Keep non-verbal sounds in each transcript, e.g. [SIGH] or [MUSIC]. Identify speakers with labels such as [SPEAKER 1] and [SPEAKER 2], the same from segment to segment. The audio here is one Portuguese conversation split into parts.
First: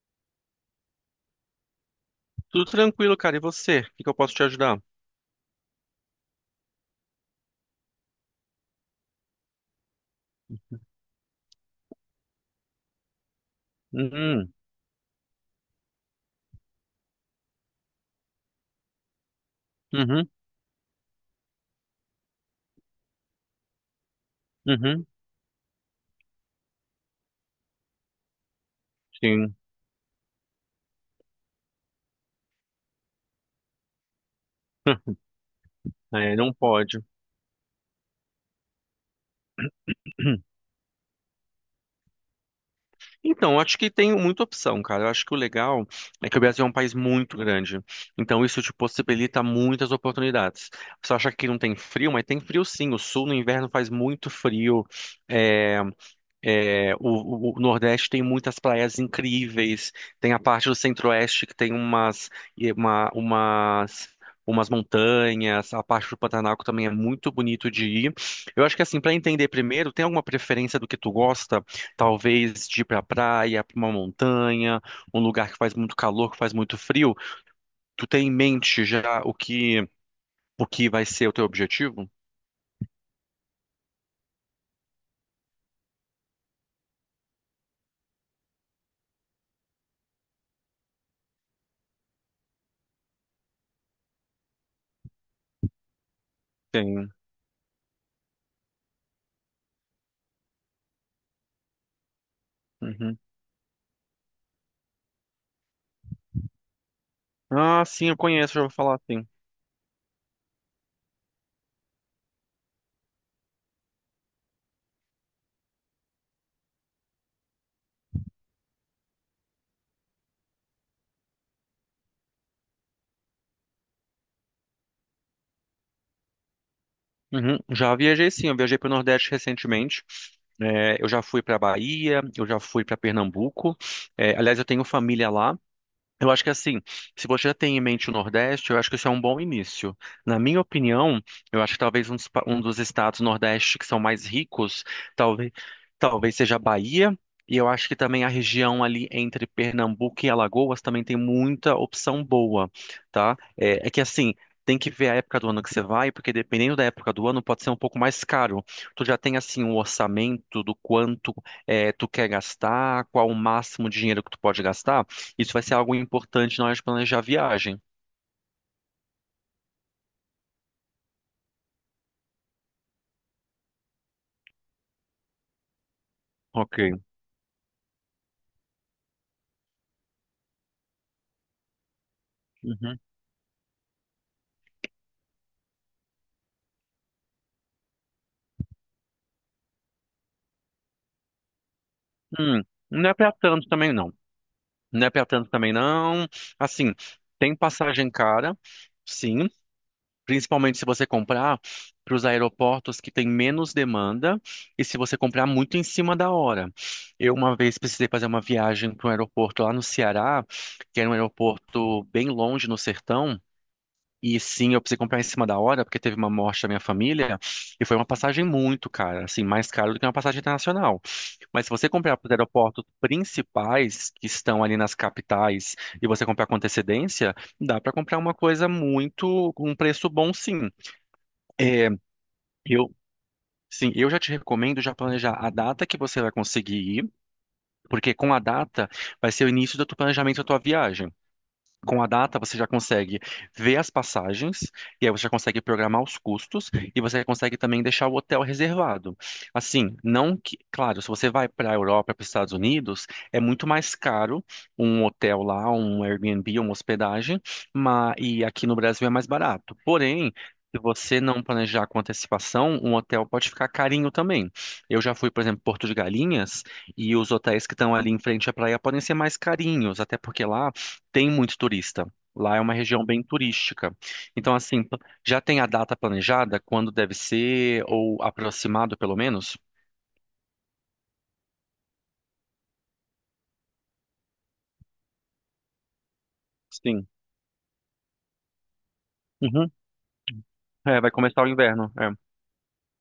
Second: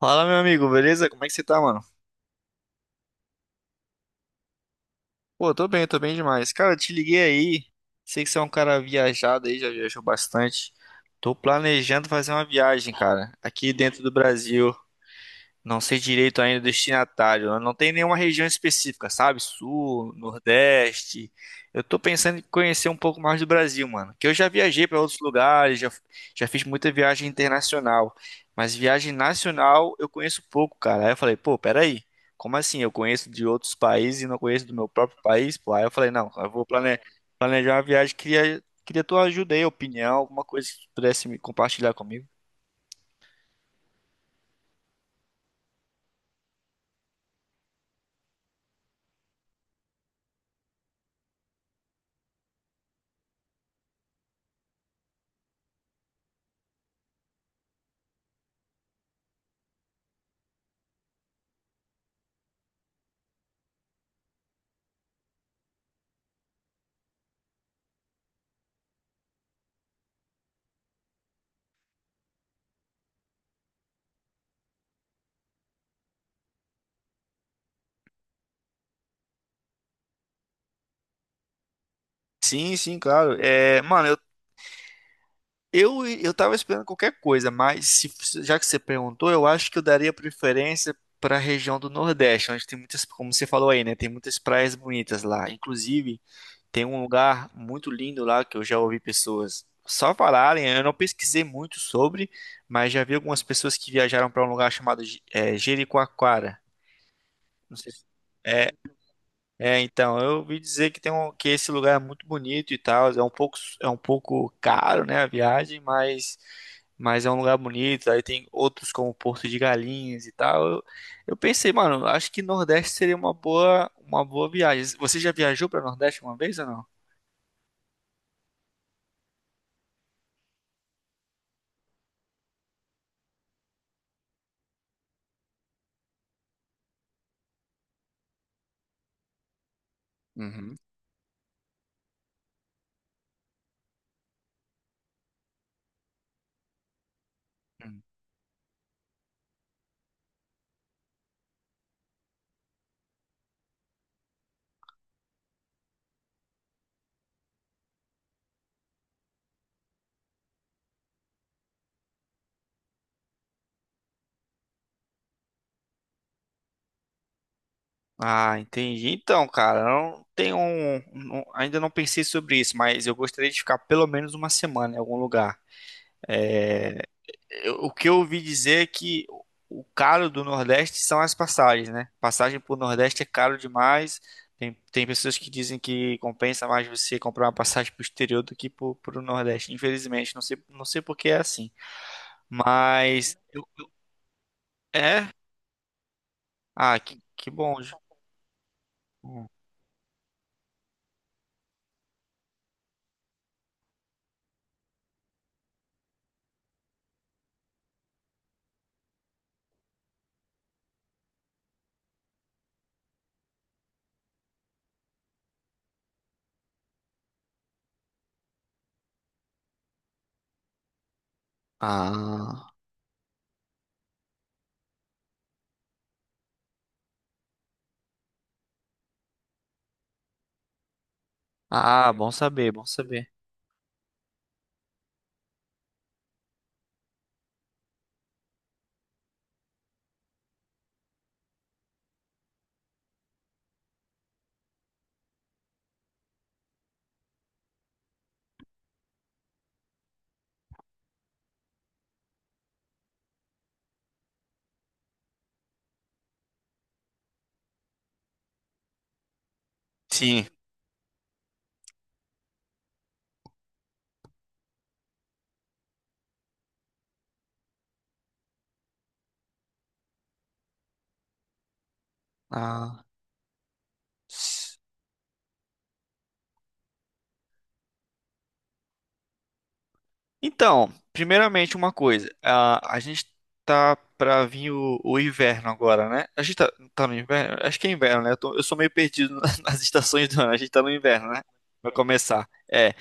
[SPEAKER 1] Fala, meu amigo, beleza? Como é que você tá, mano?
[SPEAKER 2] Tudo tranquilo, cara. E você? O que que eu posso te ajudar?
[SPEAKER 1] Pô, tô bem demais. Cara, eu te liguei aí. Sei que você é um cara viajado aí, já viajou bastante. Tô planejando fazer uma viagem, cara, aqui dentro do
[SPEAKER 2] Uhum,
[SPEAKER 1] Brasil. Não sei direito ainda o destinatário, né? Não tem nenhuma região específica, sabe? Sul,
[SPEAKER 2] uhum,
[SPEAKER 1] Nordeste. Eu tô pensando em conhecer um pouco mais do Brasil, mano. Que eu já viajei para
[SPEAKER 2] uhum,
[SPEAKER 1] outros lugares, já, já fiz muita viagem internacional. Mas viagem
[SPEAKER 2] sim.
[SPEAKER 1] nacional eu conheço pouco, cara. Aí eu falei, pô, peraí. Como assim? Eu conheço de outros países e não conheço do meu próprio país? Pô, aí eu falei, não,
[SPEAKER 2] É,
[SPEAKER 1] eu
[SPEAKER 2] não
[SPEAKER 1] vou
[SPEAKER 2] pode.
[SPEAKER 1] planejar uma viagem. Queria tua ajuda aí, opinião, alguma
[SPEAKER 2] [CLEARS THROAT]
[SPEAKER 1] coisa que tu pudesse me compartilhar comigo.
[SPEAKER 2] Então, eu acho que tem muita opção, cara. Eu acho que o legal é que o Brasil é um país muito grande. Então, isso te possibilita muitas oportunidades. Você acha que não tem frio, mas tem frio sim. O sul no inverno faz muito frio. É, é, o Nordeste tem muitas praias incríveis, tem a parte do Centro-Oeste que tem umas, e uma- umas, umas montanhas, a parte do Pantanal que também é muito bonito de ir. Eu acho que assim, para entender primeiro, tem alguma preferência do que tu gosta? Talvez de ir pra praia, pra uma montanha, um lugar que faz muito calor, que faz muito frio. Tu tem em mente já o que vai ser o teu objetivo?
[SPEAKER 1] Sim, sim, claro. É, mano, eu tava esperando qualquer coisa, mas já que você perguntou, eu acho que eu daria preferência para a região do Nordeste, onde tem muitas, como você falou aí, né? Tem muitas praias bonitas lá. Inclusive, tem um
[SPEAKER 2] Tem.
[SPEAKER 1] lugar muito lindo lá que eu já ouvi pessoas só falarem. Eu não pesquisei muito sobre, mas já vi
[SPEAKER 2] Uhum.
[SPEAKER 1] algumas pessoas que viajaram para um lugar chamado Jericoacoara. Não
[SPEAKER 2] Ah,
[SPEAKER 1] sei se...
[SPEAKER 2] sim, eu conheço, já
[SPEAKER 1] é,
[SPEAKER 2] vou falar, sim.
[SPEAKER 1] é, então, eu ouvi dizer que tem um, que esse lugar é muito bonito e tal, é um pouco caro, né, a viagem, mas é um lugar bonito, aí tem outros como Porto de Galinhas e tal. Eu pensei, mano, acho que Nordeste seria uma boa viagem. Você já viajou para Nordeste uma vez ou não?
[SPEAKER 2] Uhum. Já viajei sim, eu viajei para o Nordeste recentemente. É, eu já fui para Bahia, eu já fui para Pernambuco. É, aliás, eu tenho família lá. Eu acho que assim, se você já tem em mente o Nordeste, eu acho que isso é um bom início. Na minha
[SPEAKER 1] Uhum.
[SPEAKER 2] opinião, eu acho que talvez um dos estados Nordeste que são mais ricos, talvez, talvez seja a Bahia, e eu acho que
[SPEAKER 1] Hum.
[SPEAKER 2] também a região ali entre Pernambuco e Alagoas também tem muita opção boa, tá? É, é que assim, tem que ver a época do ano que você vai, porque dependendo da época do ano pode ser um pouco mais caro. Tu já tem assim um orçamento do quanto é, tu quer gastar, qual o máximo de dinheiro que tu pode gastar? Isso vai ser algo importante na hora de planejar a viagem.
[SPEAKER 1] Ah, entendi. Então, cara, eu não tenho um, ainda não pensei sobre isso, mas eu gostaria de ficar pelo menos uma semana em algum lugar. É,
[SPEAKER 2] Ok.
[SPEAKER 1] o que eu ouvi dizer é que o caro do Nordeste são as passagens, né? Passagem pro
[SPEAKER 2] Uhum.
[SPEAKER 1] Nordeste é caro demais. Tem pessoas que dizem que compensa mais você comprar uma passagem pro exterior do que pro Nordeste. Infelizmente, não sei, não sei por que é assim.
[SPEAKER 2] Hum, não é pra
[SPEAKER 1] Mas
[SPEAKER 2] tanto também não. Não é pra
[SPEAKER 1] é.
[SPEAKER 2] tanto também não. Assim,
[SPEAKER 1] Ah, que
[SPEAKER 2] tem
[SPEAKER 1] bom. Ju.
[SPEAKER 2] passagem cara, sim. Principalmente se você comprar para os aeroportos que tem menos demanda e se você comprar muito em cima da hora. Eu uma vez precisei fazer uma viagem para um aeroporto lá no Ceará, que era um aeroporto bem longe no sertão. E sim, eu precisei comprar em cima da hora, porque teve uma morte da minha família, e foi uma passagem muito cara, assim, mais cara do que uma passagem internacional. Mas se você comprar para os
[SPEAKER 1] Ah,
[SPEAKER 2] aeroportos principais, que estão ali nas capitais, e você comprar com antecedência, dá para comprar uma coisa muito, com um preço bom, sim. É,
[SPEAKER 1] ah, bom saber, bom
[SPEAKER 2] eu.
[SPEAKER 1] saber.
[SPEAKER 2] Sim, eu já te recomendo já planejar a data que você vai conseguir ir, porque com a data vai ser o início do teu planejamento da tua viagem. Com a data, você já consegue ver as passagens, e aí você já consegue programar os custos, e você consegue também deixar o hotel reservado. Assim, não que, claro, se você vai para a Europa, para os Estados Unidos, é muito mais caro um hotel lá, um Airbnb, uma hospedagem, mas, e aqui no Brasil é mais barato. Porém,
[SPEAKER 1] Sim.
[SPEAKER 2] se você não planejar com antecipação, um hotel pode ficar carinho também. Eu já fui, por exemplo, Porto de Galinhas, e os hotéis que estão ali em frente à praia podem ser mais carinhos, até porque lá tem muito turista. Lá é uma
[SPEAKER 1] Ah.
[SPEAKER 2] região bem turística. Então, assim, p- já tem a data planejada, quando deve ser, ou aproximado pelo menos?
[SPEAKER 1] Então, primeiramente uma coisa, a gente tá pra vir o inverno agora, né? A gente tá, tá
[SPEAKER 2] Sim.
[SPEAKER 1] no inverno? Acho que é inverno, né? Eu, eu sou meio perdido [LAUGHS]
[SPEAKER 2] Uhum.
[SPEAKER 1] nas estações do ano, a gente tá no
[SPEAKER 2] É, vai
[SPEAKER 1] inverno, né?
[SPEAKER 2] começar o
[SPEAKER 1] Vai
[SPEAKER 2] inverno. É.
[SPEAKER 1] começar. É,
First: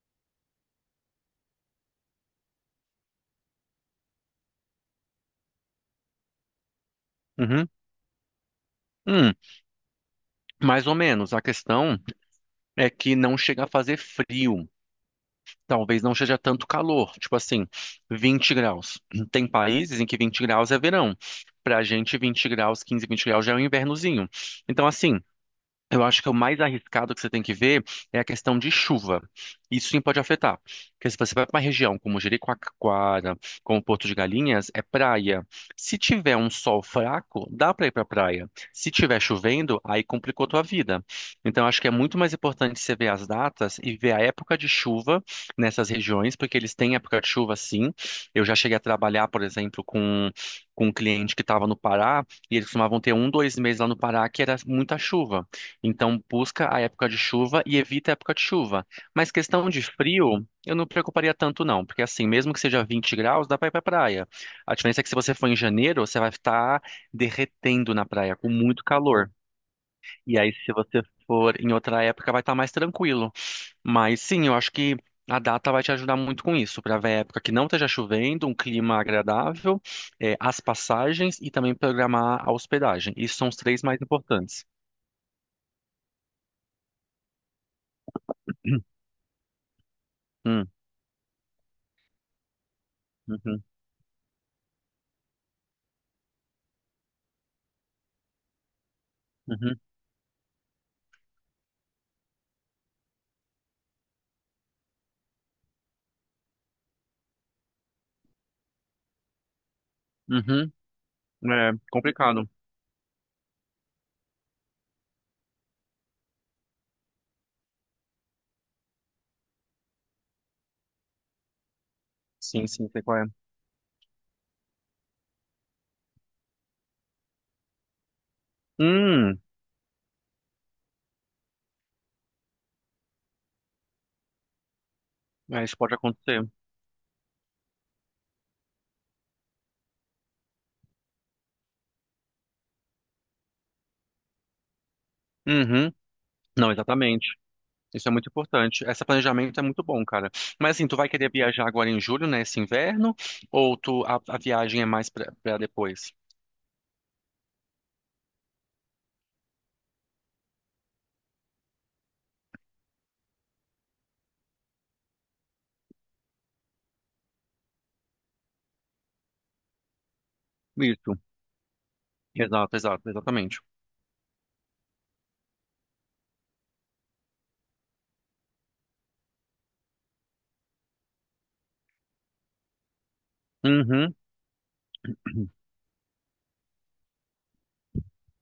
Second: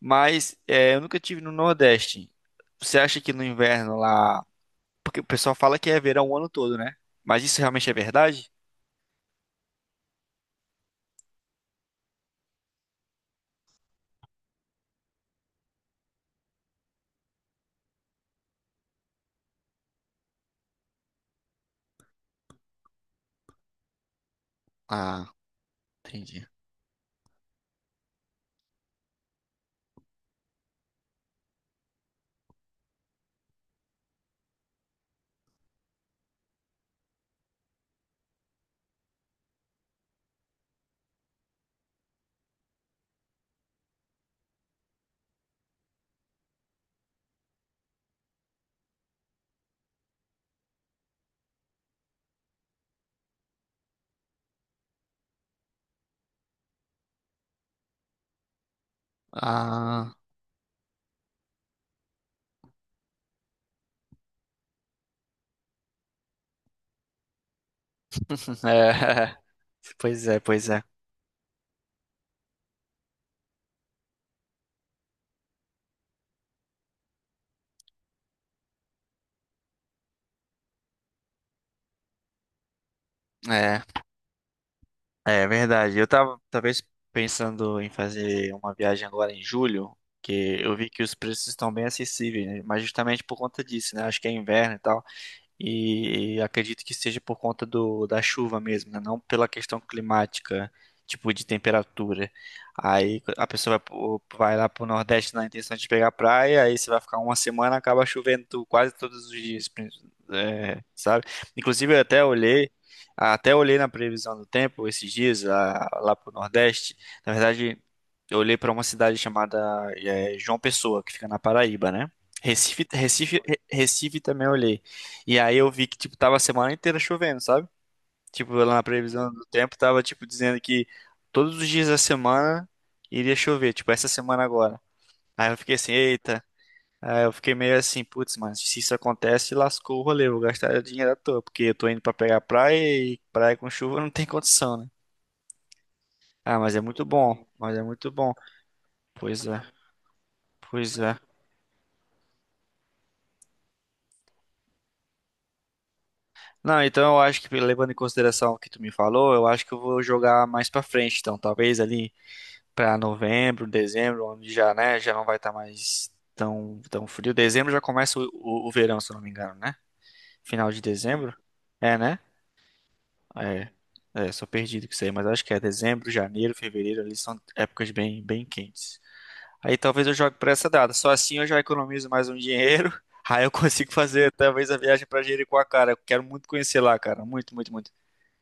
[SPEAKER 1] mas é, eu nunca tive no Nordeste. Você acha que no inverno lá. Porque o pessoal fala que é verão o ano todo, né? Mas isso
[SPEAKER 2] Uhum.
[SPEAKER 1] realmente é verdade?
[SPEAKER 2] Hum, mais ou menos. A questão é que não chega a fazer frio. Talvez não seja tanto calor, tipo assim, 20 graus. Tem países em que 20 graus é verão. Pra gente, 15, 20 graus já é um invernozinho. Então, assim,
[SPEAKER 1] Ah,
[SPEAKER 2] eu acho que é o
[SPEAKER 1] entendi.
[SPEAKER 2] mais arriscado que você tem que ver é a questão de chuva. Isso sim pode afetar. Porque se você vai para uma região como Jericoacoara, como Porto de Galinhas, é praia. Se tiver um sol fraco, dá para ir para praia. Se tiver chovendo, aí complicou tua vida. Então eu acho que é muito mais importante você ver as datas e ver a época de chuva nessas regiões, porque eles têm época de chuva sim. Eu já cheguei a trabalhar, por exemplo, com um cliente que estava no Pará e eles costumavam ter um, dois meses lá no Pará que era muita chuva. Então, busca a época de chuva e evita a época de chuva. Mas questão de
[SPEAKER 1] Ah,
[SPEAKER 2] frio, eu não me preocuparia tanto, não, porque assim, mesmo que seja 20 graus, dá pra ir pra praia. A diferença é que se você for em janeiro, você vai estar derretendo na praia, com
[SPEAKER 1] [LAUGHS]
[SPEAKER 2] muito calor.
[SPEAKER 1] é. Pois
[SPEAKER 2] E
[SPEAKER 1] é,
[SPEAKER 2] aí,
[SPEAKER 1] pois
[SPEAKER 2] se
[SPEAKER 1] é.
[SPEAKER 2] você for em outra época, vai estar mais tranquilo. Mas sim, eu acho que a data vai te ajudar muito com isso, para ver a época que não esteja chovendo, um clima agradável, as passagens e também programar a hospedagem. Isso são os três
[SPEAKER 1] É.
[SPEAKER 2] mais importantes.
[SPEAKER 1] É verdade. Eu tava talvez pensando em fazer uma
[SPEAKER 2] [CLEARS THROAT]
[SPEAKER 1] viagem agora em julho, que
[SPEAKER 2] Hum,
[SPEAKER 1] eu vi que os preços estão bem acessíveis, né? Mas justamente por conta
[SPEAKER 2] uhum,
[SPEAKER 1] disso, né? Acho que é inverno e tal. E acredito que seja por conta do, da chuva mesmo, né? Não pela questão
[SPEAKER 2] uhum.
[SPEAKER 1] climática, tipo de temperatura. Aí a pessoa vai, vai lá pro Nordeste na intenção de pegar praia, aí você vai ficar uma semana, acaba chovendo quase todos os dias,
[SPEAKER 2] Uhum.
[SPEAKER 1] é, sabe?
[SPEAKER 2] É
[SPEAKER 1] Inclusive eu
[SPEAKER 2] complicado.
[SPEAKER 1] até olhei na previsão do tempo esses dias lá, lá pro Nordeste. Na verdade, eu olhei para uma cidade chamada é, João Pessoa, que fica na Paraíba, né?
[SPEAKER 2] Sim,
[SPEAKER 1] Recife,
[SPEAKER 2] sim, sei qual é.
[SPEAKER 1] Recife, Recife também eu olhei. E aí eu vi que, tipo, tava a semana inteira chovendo, sabe? Tipo, lá na previsão
[SPEAKER 2] Hum,
[SPEAKER 1] do tempo tava, tipo, dizendo que todos os dias da semana iria chover, tipo, essa semana agora. Aí eu
[SPEAKER 2] é,
[SPEAKER 1] fiquei
[SPEAKER 2] isso
[SPEAKER 1] assim,
[SPEAKER 2] pode
[SPEAKER 1] eita.
[SPEAKER 2] acontecer.
[SPEAKER 1] Aí eu fiquei meio assim, putz, mas se isso acontece, lascou o rolê, eu vou gastar dinheiro à toa, porque eu tô indo pra pegar praia e praia com chuva não tem condição, né?
[SPEAKER 2] Uhum.
[SPEAKER 1] Ah,
[SPEAKER 2] Não,
[SPEAKER 1] mas é muito
[SPEAKER 2] exatamente.
[SPEAKER 1] bom, mas é
[SPEAKER 2] Isso
[SPEAKER 1] muito
[SPEAKER 2] é muito
[SPEAKER 1] bom.
[SPEAKER 2] importante. Esse
[SPEAKER 1] Pois
[SPEAKER 2] planejamento
[SPEAKER 1] é,
[SPEAKER 2] é muito bom, cara. Mas assim, tu
[SPEAKER 1] pois
[SPEAKER 2] vai
[SPEAKER 1] é.
[SPEAKER 2] querer viajar agora em julho, né? Esse inverno? Ou tu, a viagem é mais pra, pra depois?
[SPEAKER 1] Não, então eu acho que levando em consideração o que tu me falou, eu acho que eu vou jogar mais pra frente, então, talvez ali para novembro, dezembro, onde já, né, já não vai estar mais tão, tão frio. Dezembro já começa o verão, se eu não me engano, né? Final de
[SPEAKER 2] Isso.
[SPEAKER 1] dezembro? É, né?
[SPEAKER 2] Exato, exato, exatamente.
[SPEAKER 1] É, é, sou perdido com isso aí, mas acho que é dezembro, janeiro, fevereiro, ali são épocas bem, bem quentes. Aí talvez eu jogue para essa data. Só assim eu já economizo mais um dinheiro. [LAUGHS] Aí eu consigo
[SPEAKER 2] Uhum.
[SPEAKER 1] fazer talvez a viagem para Jericoacoara. Eu quero muito conhecer lá, cara. Muito, muito, muito.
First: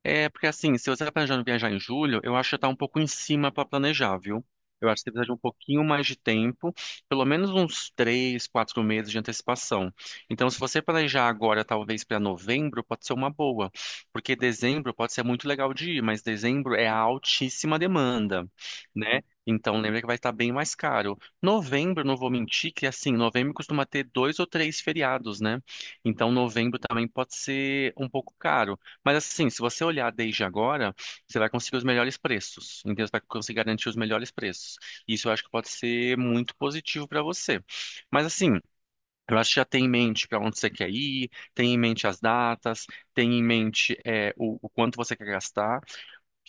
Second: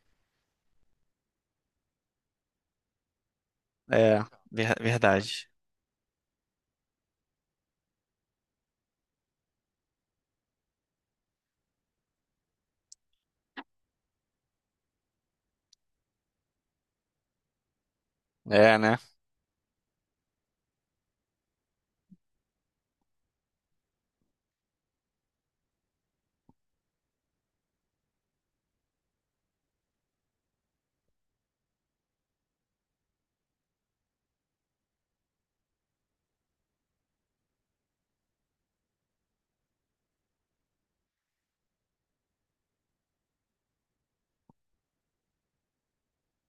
[SPEAKER 2] É, porque assim, se você tá planejando viajar em julho, eu acho que tá um pouco em cima para planejar,
[SPEAKER 1] É,
[SPEAKER 2] viu? Eu acho que você precisa de um
[SPEAKER 1] verdade.
[SPEAKER 2] pouquinho mais de tempo, pelo menos uns três, quatro meses de antecipação. Então, se você planejar agora, talvez para novembro, pode ser uma boa, porque dezembro pode ser muito legal de ir, mas dezembro é a altíssima demanda,
[SPEAKER 1] É, né?
[SPEAKER 2] né? Então, lembra que vai estar bem mais caro. Novembro, não vou mentir, que assim, novembro costuma ter dois ou três feriados, né? Então, novembro também pode ser um pouco caro. Mas assim, se você olhar desde agora, você vai conseguir os melhores preços. Então você vai conseguir garantir os melhores preços. Isso eu acho que pode ser muito positivo para você. Mas assim, eu acho que já tem em mente para onde você quer ir, tem em mente as datas, tem em mente é, o quanto você quer gastar.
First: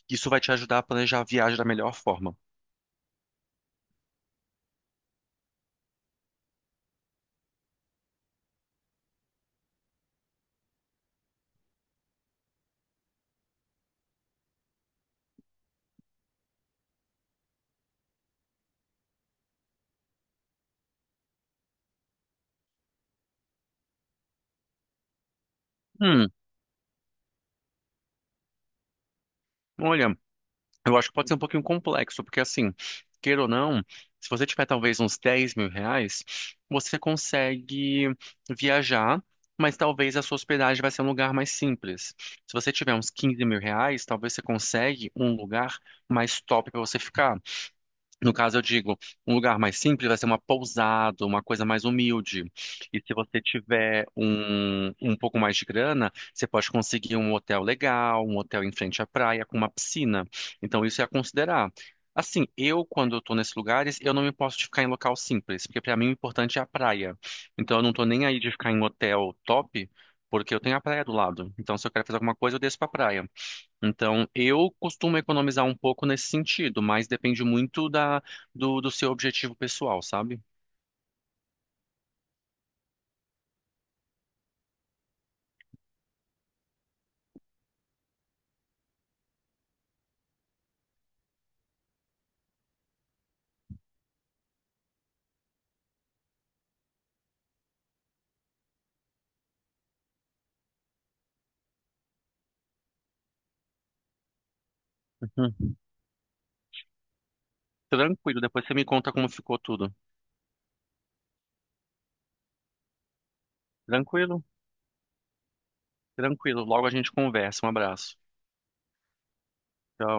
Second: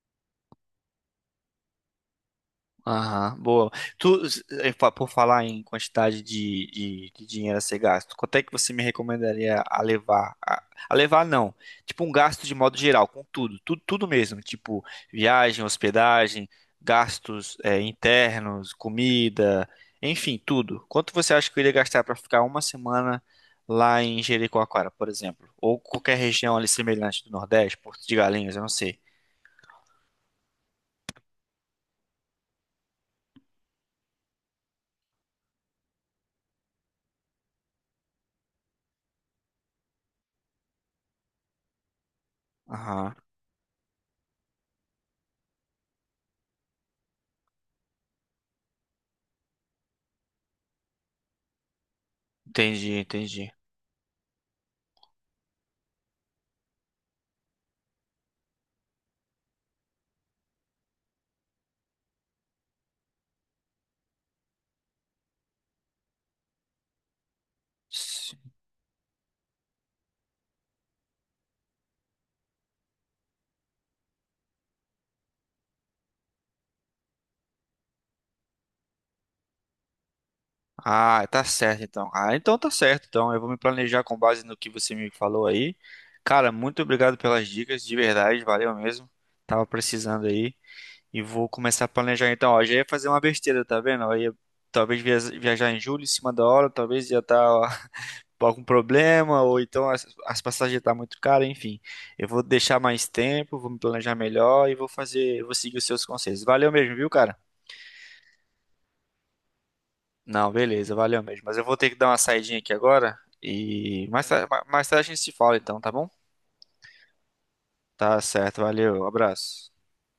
[SPEAKER 2] Isso vai te ajudar a planejar a viagem da melhor forma.
[SPEAKER 1] Aham, boa. Tu, por falar em quantidade de dinheiro a ser gasto, quanto é que você me recomendaria a levar? A levar não, tipo um gasto de modo geral, com tudo, tudo, tudo mesmo, tipo viagem, hospedagem, gastos, internos, comida, enfim, tudo. Quanto você acha que eu iria gastar para ficar uma semana lá em Jericoacoara, por exemplo? Ou qualquer
[SPEAKER 2] Hum,
[SPEAKER 1] região ali semelhante do Nordeste, Porto de Galinhas, eu não sei.
[SPEAKER 2] olha. Eu acho que pode ser um pouquinho complexo, porque assim, queira ou não, se você tiver talvez uns R$ 10.000, você consegue viajar, mas talvez a sua hospedagem vai ser um lugar mais simples. Se você tiver uns
[SPEAKER 1] Aham,
[SPEAKER 2] R$ 15.000, talvez você consegue um lugar mais top para você ficar. No caso, eu digo, um lugar mais simples vai ser uma pousada, uma coisa mais humilde.
[SPEAKER 1] entendi,
[SPEAKER 2] E se você
[SPEAKER 1] entendi.
[SPEAKER 2] tiver um, um pouco mais de grana, você pode conseguir um hotel legal, um hotel em frente à praia, com uma piscina. Então, isso é a considerar. Assim, eu, quando eu tô nesses lugares, eu não me posso de ficar em local simples, porque para mim o importante é a praia. Então, eu não tô nem aí de ficar em hotel top, porque eu tenho a praia do lado. Então, se eu quero fazer alguma coisa, eu desço pra praia. Então, eu costumo economizar um pouco nesse sentido, mas depende muito da, do seu objetivo pessoal, sabe?
[SPEAKER 1] Ah, tá certo então. Ah, então tá certo. Então eu vou me planejar com base no que você me falou aí. Cara, muito obrigado pelas dicas, de verdade, valeu mesmo. Tava precisando aí e vou começar a planejar então. Ó, já ia fazer uma besteira, tá vendo? Ó, ia talvez viajar em julho em cima da hora, talvez ia estar [LAUGHS] com algum problema ou então as passagens tá muito caras, enfim. Eu vou deixar mais tempo, vou me planejar melhor e vou fazer, vou
[SPEAKER 2] Uhum.
[SPEAKER 1] seguir os seus conselhos. Valeu mesmo, viu, cara?
[SPEAKER 2] Tranquilo, depois você me conta como ficou tudo.
[SPEAKER 1] Não, beleza, valeu mesmo. Mas eu vou ter que dar uma saidinha aqui agora e
[SPEAKER 2] Tranquilo?
[SPEAKER 1] mais tarde a gente se fala então, tá bom?
[SPEAKER 2] Tranquilo. Logo a gente conversa. Um abraço.
[SPEAKER 1] Tá certo, valeu, abraço.
[SPEAKER 2] Tchau.